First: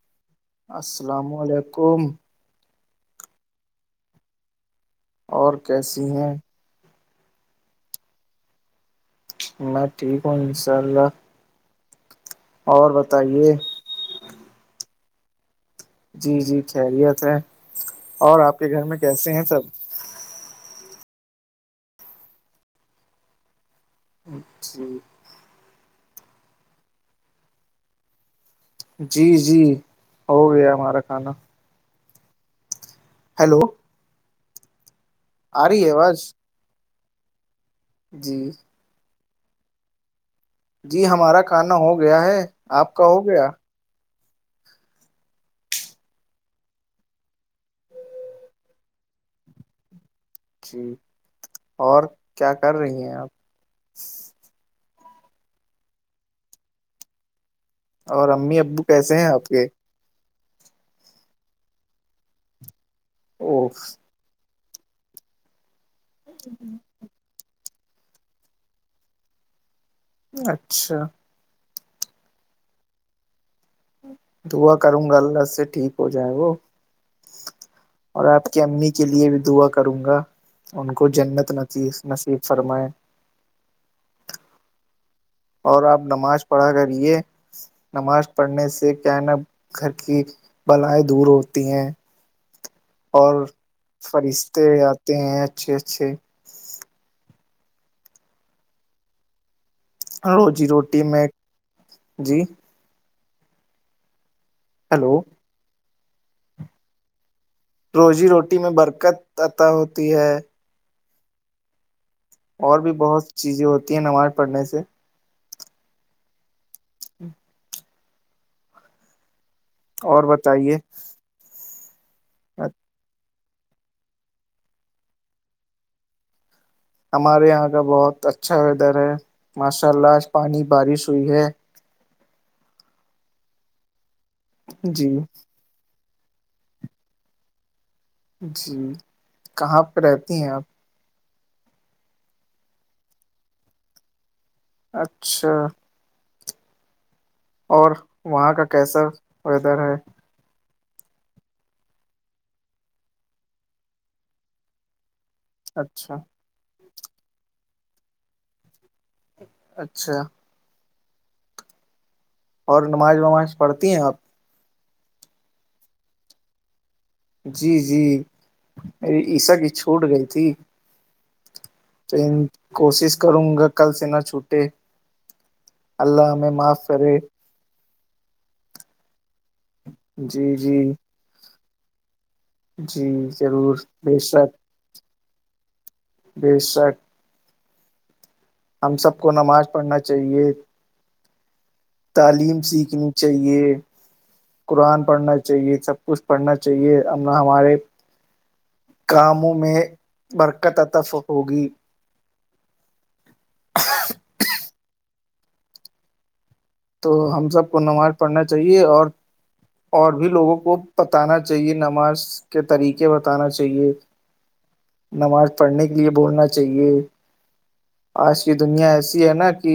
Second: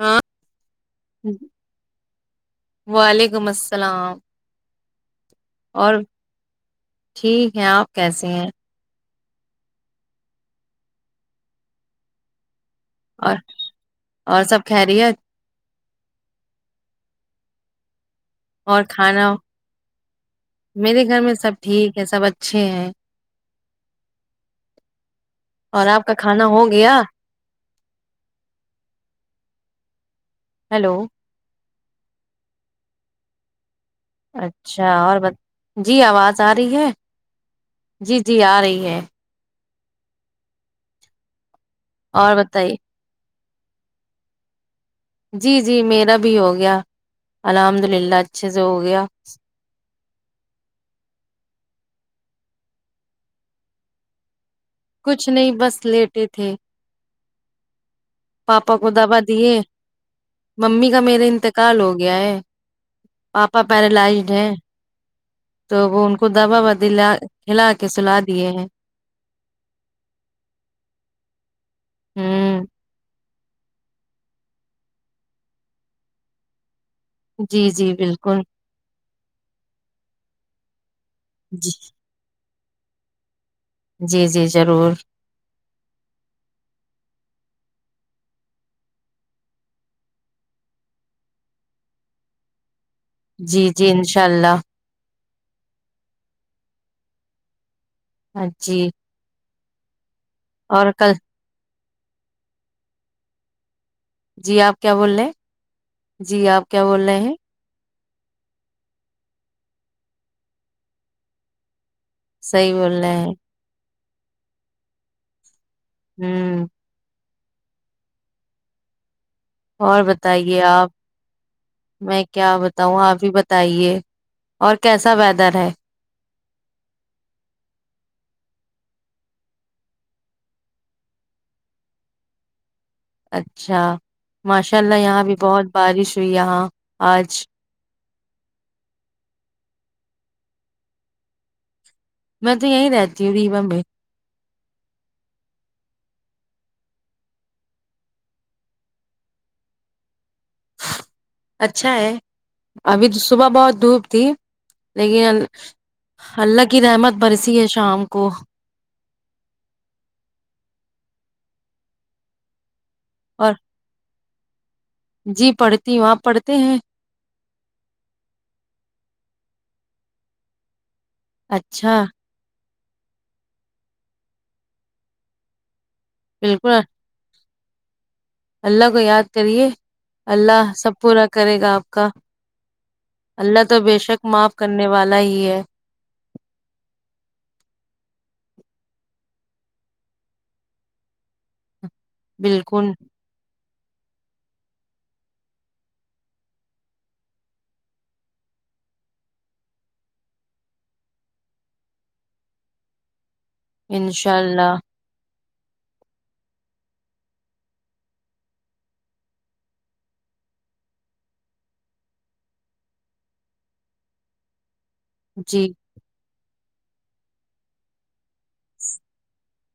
ہاں السلام علیکم وعلیکم السلام اور کیسی ہے آپ ٹھیک ہیں اپ کیسے ہیں میں ٹھیک ہوں انشاءاللہ اور بتائیے اور سب خیریت جی جی خیریت ہے اور کے اور گھر میں کھانا کیسے ہیں سب میرے گھر میں سب ٹھیک ہے سب اچھے ہیں جو اور اپ کا کھانا ہو گیا جی جی ہو گیا ہیلو ہمارا کھانا ہیلو اچھا اور آ بتائیے رہی ہے جی اواز ارہی ہے جی جی ا رہی ہے جی ہمارا کھانا ہو گیا اور ہے بتائیے اپ کا ہو گیا جی جی میرا بھی ہو گیا الحمدللہ اچھے سے ہو گیا اور کیا کر رہی ہیں اپ کچھ نہیں بس لیٹے تھے اور امی پاپا ابو کو کیسے دوا ہیں دی آپ ہے کے ممی کا میرا انتقال ہو گیا ہے پاپا او پیرالائزڈ ہیں تو وہ ان کو دوا بدلہ دلاکے کے سلا دیے ہیں اچھا ہوں دعا کروں گا اللہ سے ٹھیک ہو جائے گا جی جی اور بالکل اپ کی امی کے لیے بھی دعا کروں گا ان کو جنت جی نصیب نصیب فرمائے جی جی ضرور اور اپ نماز پڑھا کر یہ نماز پڑھنے سے کہنا گھر کی بلائیں دور ہوتی ہیں اور جی جی انشاء اللہ فرشتے اتے ہیں اچھے اچھے جی رو جی اور روٹی کل میں جی جی اپ کیا بول ہیلو رہے ہیں جی اپ کیا بول رہے ہیں روزی روٹی میں برکت عطا ہوتی ہے صحیح اور بول بھی رہے ہیں بہت چیزیں ہوتی ہیں نماز پڑھنے سے ہوں اور بتائیے اپ میں کیا بتاؤں اپ بھی بتائیے اور کیسا ویدر ہے ہمارے یہاں کا بہت اچھا ویدر ہے ماشاءاللہ جو پانی بارش ہوئی ہے اچھا ماشاءاللہ جی یہاں بھی بہت بارش ہوئی یہاں اج کہاں پہ رہتی ہیں اپ میں تو یہیں رہتی ہوں اچھا اور وہاں کا کیسا ویدر ہے اچھا ہے ابھی تو صبح بہت دھوپ تھی لیکن اچھا اللہ کی رحمت برسی ہے شام کو اچھا اور اور نماز پڑھتی ہیں اپ جی پڑھتی ہوں اپ پڑھتے ہیں جی جی میری عشاء کی چھوٹ گئی تھی اچھا کوشش کروں گا کل سے نہ چھوٹے اللہ ہمیں بالکل معاف کرے اللہ کو یاد کریے جی اللہ جی سب پورا کرے گا آپ کا جی اللہ ضرور تو بے شک معاف کرنے والا ہی ہے بے شک ہم سب کو نماز پڑھنا چاہیے تعلیم بالکل سیکھنی چاہیے قرآن پڑھنا چاہیے سب کچھ پڑھنا چاہیے ہم ہمارے کاموں میں برکت عطا ہوگی انشاء اللہ تو ہم سب کو نماز پڑھنا چاہیے اور اور بھی لوگوں کو بتانا چاہیے نماز کے طریقے بتانا چاہیے [unintelligible] نماز جی پڑھنے کے لیے بولنا چاہیے آج کی دنیا ایسی ہے نا کہ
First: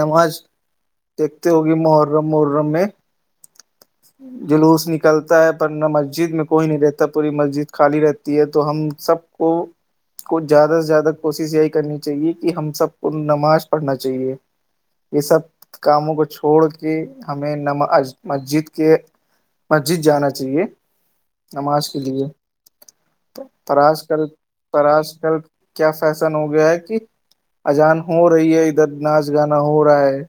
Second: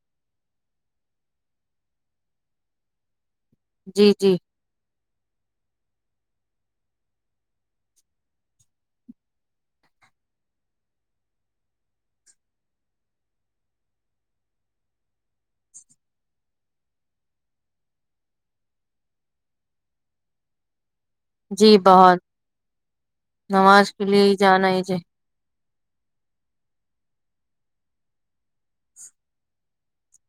نماز دیکھتے ہوگی محرم محرم میں جی جی جلوس نکلتا ہے پر مسجد میں کوئی نہیں رہتا پوری مسجد خالی رہتی ہے تو ہم سب کو کو زیادہ سے زیادہ کوشش یہی کرنی چاہیے کہ ہم سب کو نماز پڑھنا چاہیے یہ سب کاموں کو چھوڑ کے ہمیں نماز مسجد کے مسجد جانا چاہیے جی نماز کے بہت لیے پر نماز آج کے کل لیے ہی جانا ہی پر آج چاہیے کل کیا فیشن ہو گیا ہے کہ اذان ہو رہی ہے ادھر ناچ گانا ہو رہا ہے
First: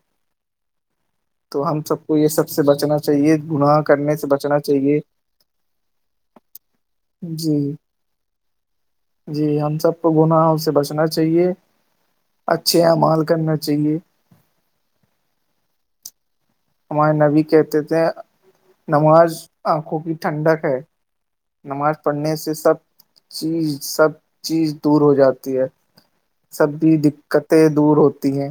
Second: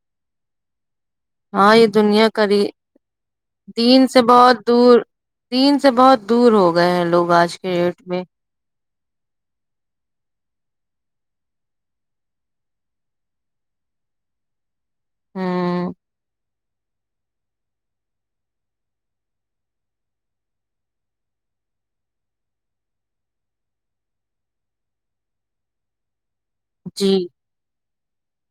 تو ہاں ہم یہ سب کو دنیا سب کری سے بچنا چاہیے گناہ دین کرنے سے بہت بچنا دور چاہیے دین سے بہت دور ہو گئے ہیں لوگ آج جی کے ڈیٹ میں جی ہم سب کو گناہوں سے بچنا چاہیے اچھے اعمال کرنا چاہیے ہ ہمارے نبی کہتے تھے نماز آنکھوں کی ٹھنڈک ہے نماز پڑھنے سے سب سب چیز سب چیز دور ہو جاتی ہے سبھی جی دقتیں دور ہوتی ہیں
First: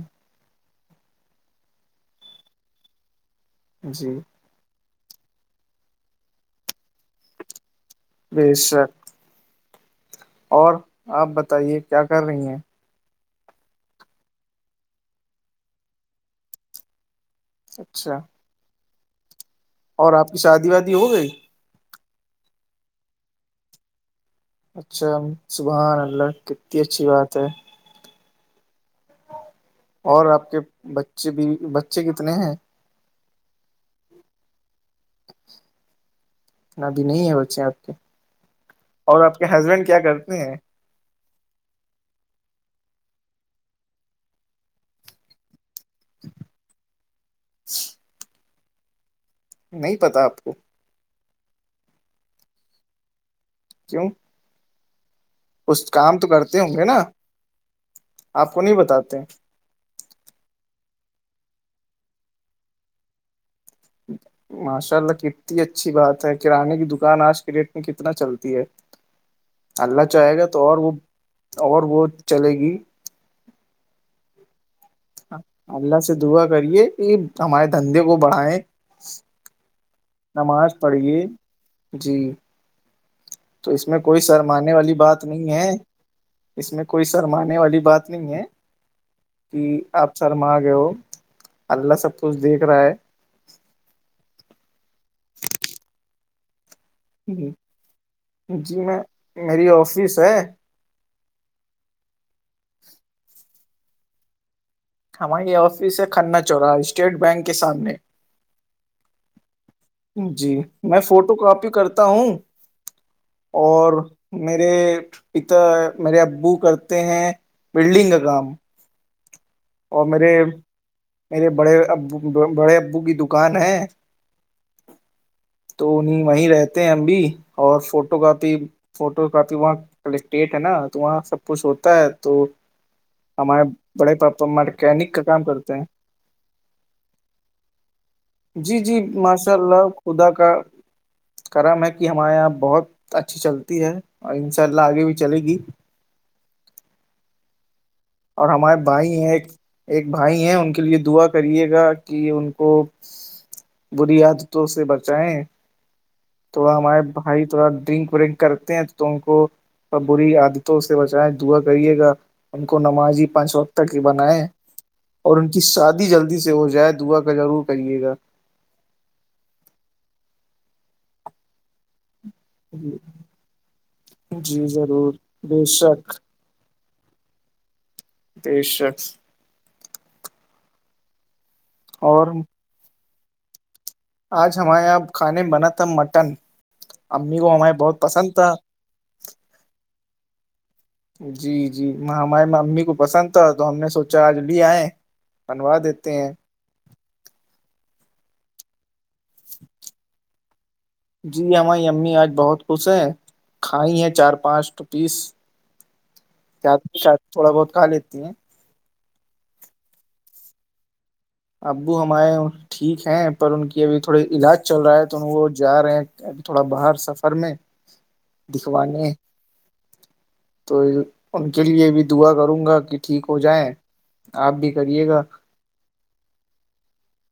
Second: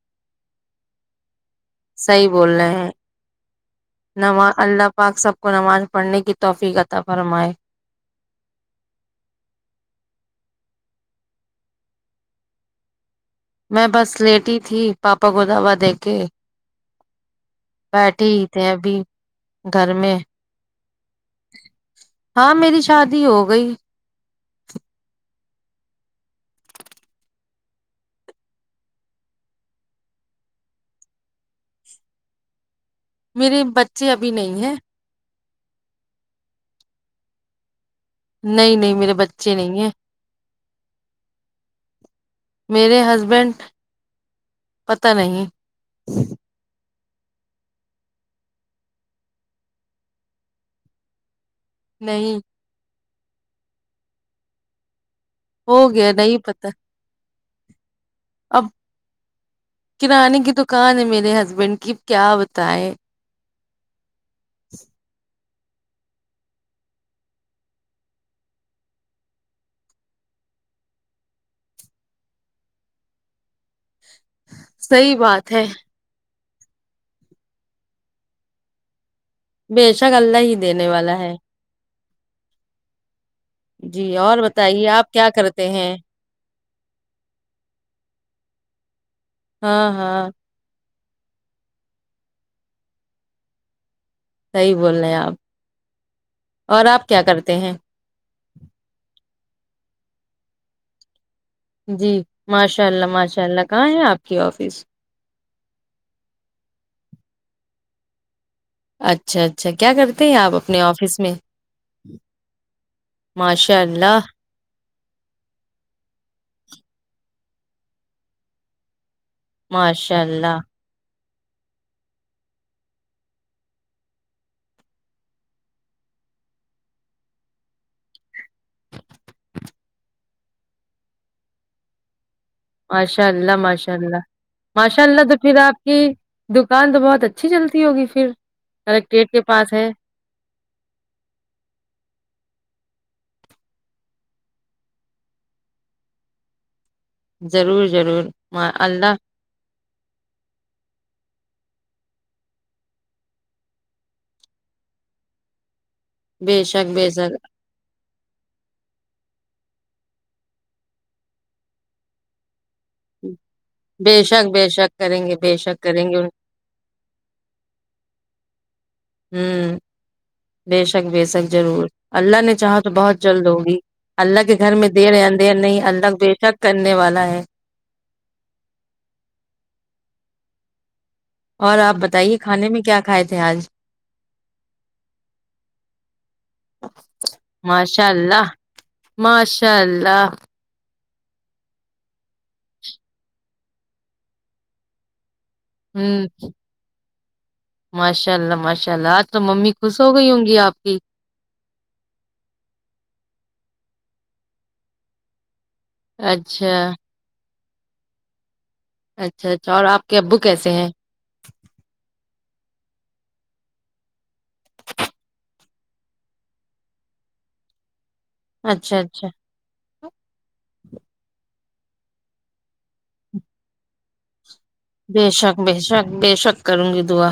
صحیح بول رہے ہیں جی نماز اللہ پاک سب کو نماز پڑھنے کی توفیق عطا فرمائے بے شک اور آپ بتائیے کیا کر رہی ہیں میں بس لیٹی تھی پاپا کو دوا دے کے اچھا بیٹھی ہے ابھی گھر اور میں آپ کی شادی وادی ہو گئی ہاں میری شادی ہو گئی اچھا سبحان اللہ کتنی اچھی بات ہے اور آپ کے بچے بھی بچے کتنے ہیں میرے بچے ابھی نہیں ہیں ابھی نہیں ہے بچے آپ کے نہیں نہیں میرے اور آپ کے بچے نہیں ہسبینڈ ہیں کیا کرتے ہیں میرے ہسبینڈ پتہ نہیں ج نہیں پتا آپ کو نہیں کیوں کچھ ہو گیا کام تو نہیں کرتے پتا ہوں گے نا آپ کو اب نہیں بتاتے کرانے کی دکان ہے میرے ہسبینڈ کی کیا بتائے ماشاء اللہ کتنی اچھی بات ہے کرانے کی دکان آج کے ریٹ میں کتنا چلتی ہے اللہ چاہے گا تو اور وہ اور وہ چلے گی صحیح بات ہے اللہ سے دعا کریے یہ ہمارے دھندے کو بڑھیں بے شک اللہ ہی دینے والا ہے جی تو اس میں جی کوئی اور شرمانے بتائیے والی آپ بات کیا نہیں ہے کرتے ہیں اس میں کوئی شرمانے والی بات نہیں ہے کہ ہاں آپ ہاں شرما گئے ہو اللہ سب کچھ دیکھ رہا ہے صحیح بول رہے ہیں آپ اور آپ کیا کرتے ہیں جی میں میری آفس ہے جی ماشاء اللہ ماشاء اللہ کہاں ہے آپ کی آفس ہماری آفس ہے کھننا چورا ہے اسٹیٹ بینک کے سامنے اچھا اچھا کیا کرتے ہیں آپ جی اپنے آفس میں فوٹو کاپی کرتا ہوں ماشاء اور اللہ میرے پتا میرے ابو کرتے ہیں ولڈنگ کا کام اور ماشاء میرے اللہ میرے بڑے ابو بڑے ابو کی دکان ہے [inaudible] تو انہیں وہیں رہتے ہیں ہم بھی اور فوٹو کاپی فوٹو کاپی وہاں کلیکٹیٹ ہے نا تو وہاں سب کچھ ہوتا ہے تو ماشاء اللہ ہمارے ماشاء بڑے اللہ پاپا ماشاء مکینک کا اللہ تو کام پھر کرتے آپ ہیں کی دکان تو بہت اچھی چلتی ہوگی پھر جی جی کلکٹریٹ کے ماشاء پاس اللہ ہے خدا کا کرم ہے کہ ہمارے یہاں بہت اچھی چلتی ہے اور ان شاء اللہ آگے بھی چلے گی ضرور ضرور اور ما- ہمارے اللہ بھائی ہیں ایک ایک بھائی ہیں ان کے لیے دعا کریے گا کہ ان کو بری عادتوں سے بچائیں بے تھوڑا شک ہمارے بے بھائی شک تھوڑا ڈرنک ک کرتے ہیں تو تم کو بری عادتوں سے بچائیں دعا کریے گا ان نمازی پانچ وقت تک کے بے بنائے شک بے شک کریں گے اور ان بے کی شک کریں شادی گے جلدی سے سے ہو جائے دعا کا ضرور کریے گا ہوں بے شک بے شک ضرور اللہ نے چاہو تو بہت جلد ہوگی اللہ کے جی گھر میں ضرور دیرے اندر بے نہیں اللہ شک بے شک کرنے والا ہے بے شک اور آپ بتائیے کھانے میں کیا کھائے تھے آج آج ہمارے یہاں کھانے بنا تھا مٹن امی کو ہمے بہت ماشاء پسند تھا اللہ ماشاء اللہ جی جی ہمارے امی کو پسند تھا تو ہم نے سوچا آج بھی آئے بنوا دیتے ہیں ہوں ماشاء اللہ ماشاء اللہ تو ممی خوش ہو گئی ہوں گی آپ کی جی ہماری امی آج بہت خوش ہیں کھائی ہیں چار پانچ پیس کیا اچھا آ ش تھوڑا بہت کھا لیتی ہیں اچھا اچھا اور آپ کے ابو کیسے ہیں ابو ہمارئے ٹھیک ہیں پر ان کی ابھی تھوڑے علاج چل رہا ہے تو وہ جا رہے ہیں ابھی تھوڑا باہر سفر میں [inaudible] اچھا دکھوانے اچھا تو ان کے لیے بھی دعا کروں گا کہ ٹھیک ہو جائےیں آپ بھی کریے گا بے شک بے شک بے شک کروں گی دعا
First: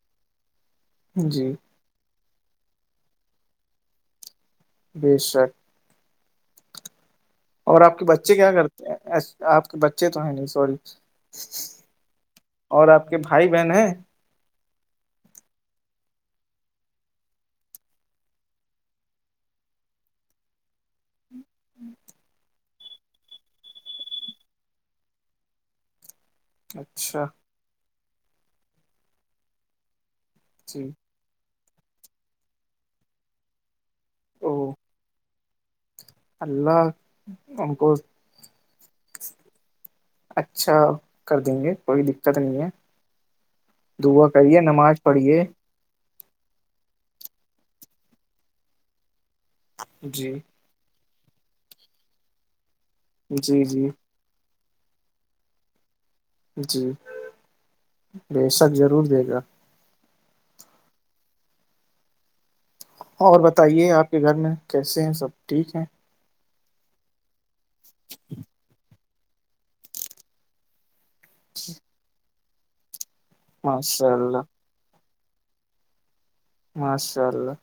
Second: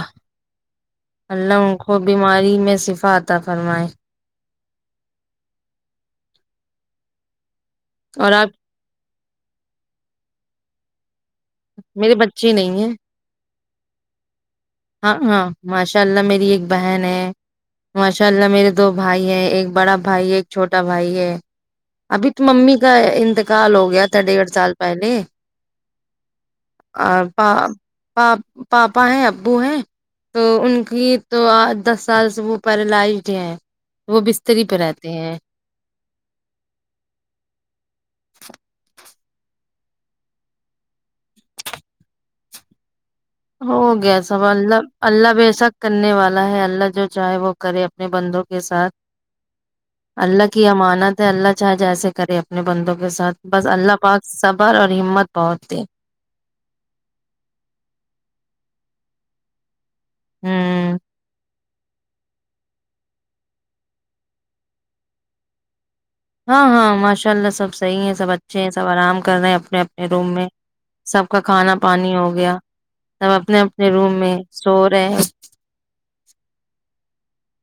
جی اللہ ہوں وہ بیماری میں شفا آتا فرمائے بے شک اور آپ کے اور بچے آپ کیا کرتے ہیں آپ کے بچے تو ہیں نہیں سوری میرے بچے نہیں اور ہیں آپ بھائی بہن ہے ہاں ہاں ماشاء اللہ میری ایک بہن ہے ماشاء اللہ میرے دو بھائی ہیں ایک بڑا بھائی ایک چھوٹا بھائی ہے ابھی تو ممی کا انتقال ہو گیا تھا ڈیڑھ سال پہلے اور اچھا پ پاپا ہے ابو ہیں تو ان جی کی توج دس سال سے وہ پیرالائزڈ ہے وہ او بستری پہ رہتے ہیں اللہ ان کو اچھا کر دیں گے کوئی دقت نہیں ہے ہو گیا دعا سب کریے اللہ نماز اللہ پڑھیے بےشک کرنے والا ہے اللہ جو چاہے وہ کرے اپنے بندوں کے ساتھ جی اللہ کی امانت ہے اللہ چاہے جیسے کرے اپنے بندوں کے ساتھ جی بس جی اللہ پاک صبر اور ہمت بہت دی جی بے شک ضرور دے گا ہوں اور بتائیے آپ کے گھر میں کیسے ہیں سب ٹھیک ہیں ہاں ہاں ماشاء اللہ سب صحیح ہے سب اچھے ہیں سب آرام کر رہے ہیں اپنے اپنے روم میں سب کا کھانا پانی ہو گیا سب اپنے اپنے ماشاء روم میں اللہ سو رہے ماشاء اللہ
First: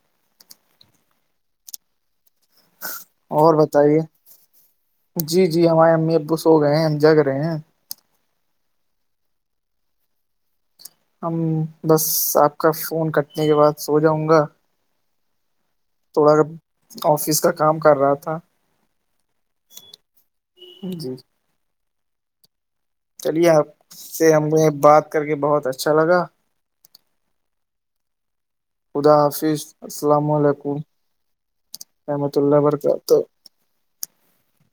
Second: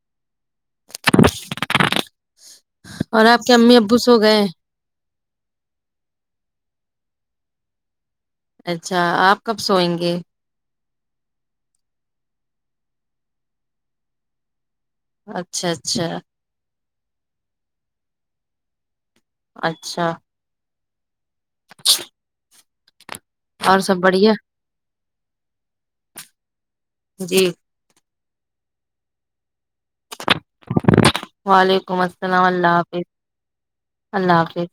[inaudible] آپ کے اور امی ابو بتائیے سو گئے جی جی ہمارے امی ابو سو ہو گئے ہیں ہم جگ رہے ہیں اچھا آپ کب سوئیں گے ہم بس آپ کا فون کٹنے کے بعد سو جاؤں گا اچھا اچھا تھوڑا آفس کا کام کر رہا تھا اچھا جی اچھا چلیے آپ سے بڑھیا ہم نے بات کر کے بہت اچھا لگا جی خدا حافظ السلام علیکم وعلیکم رحمۃ السلام اللہ حافظ وبرکاتہ اللہ حافظ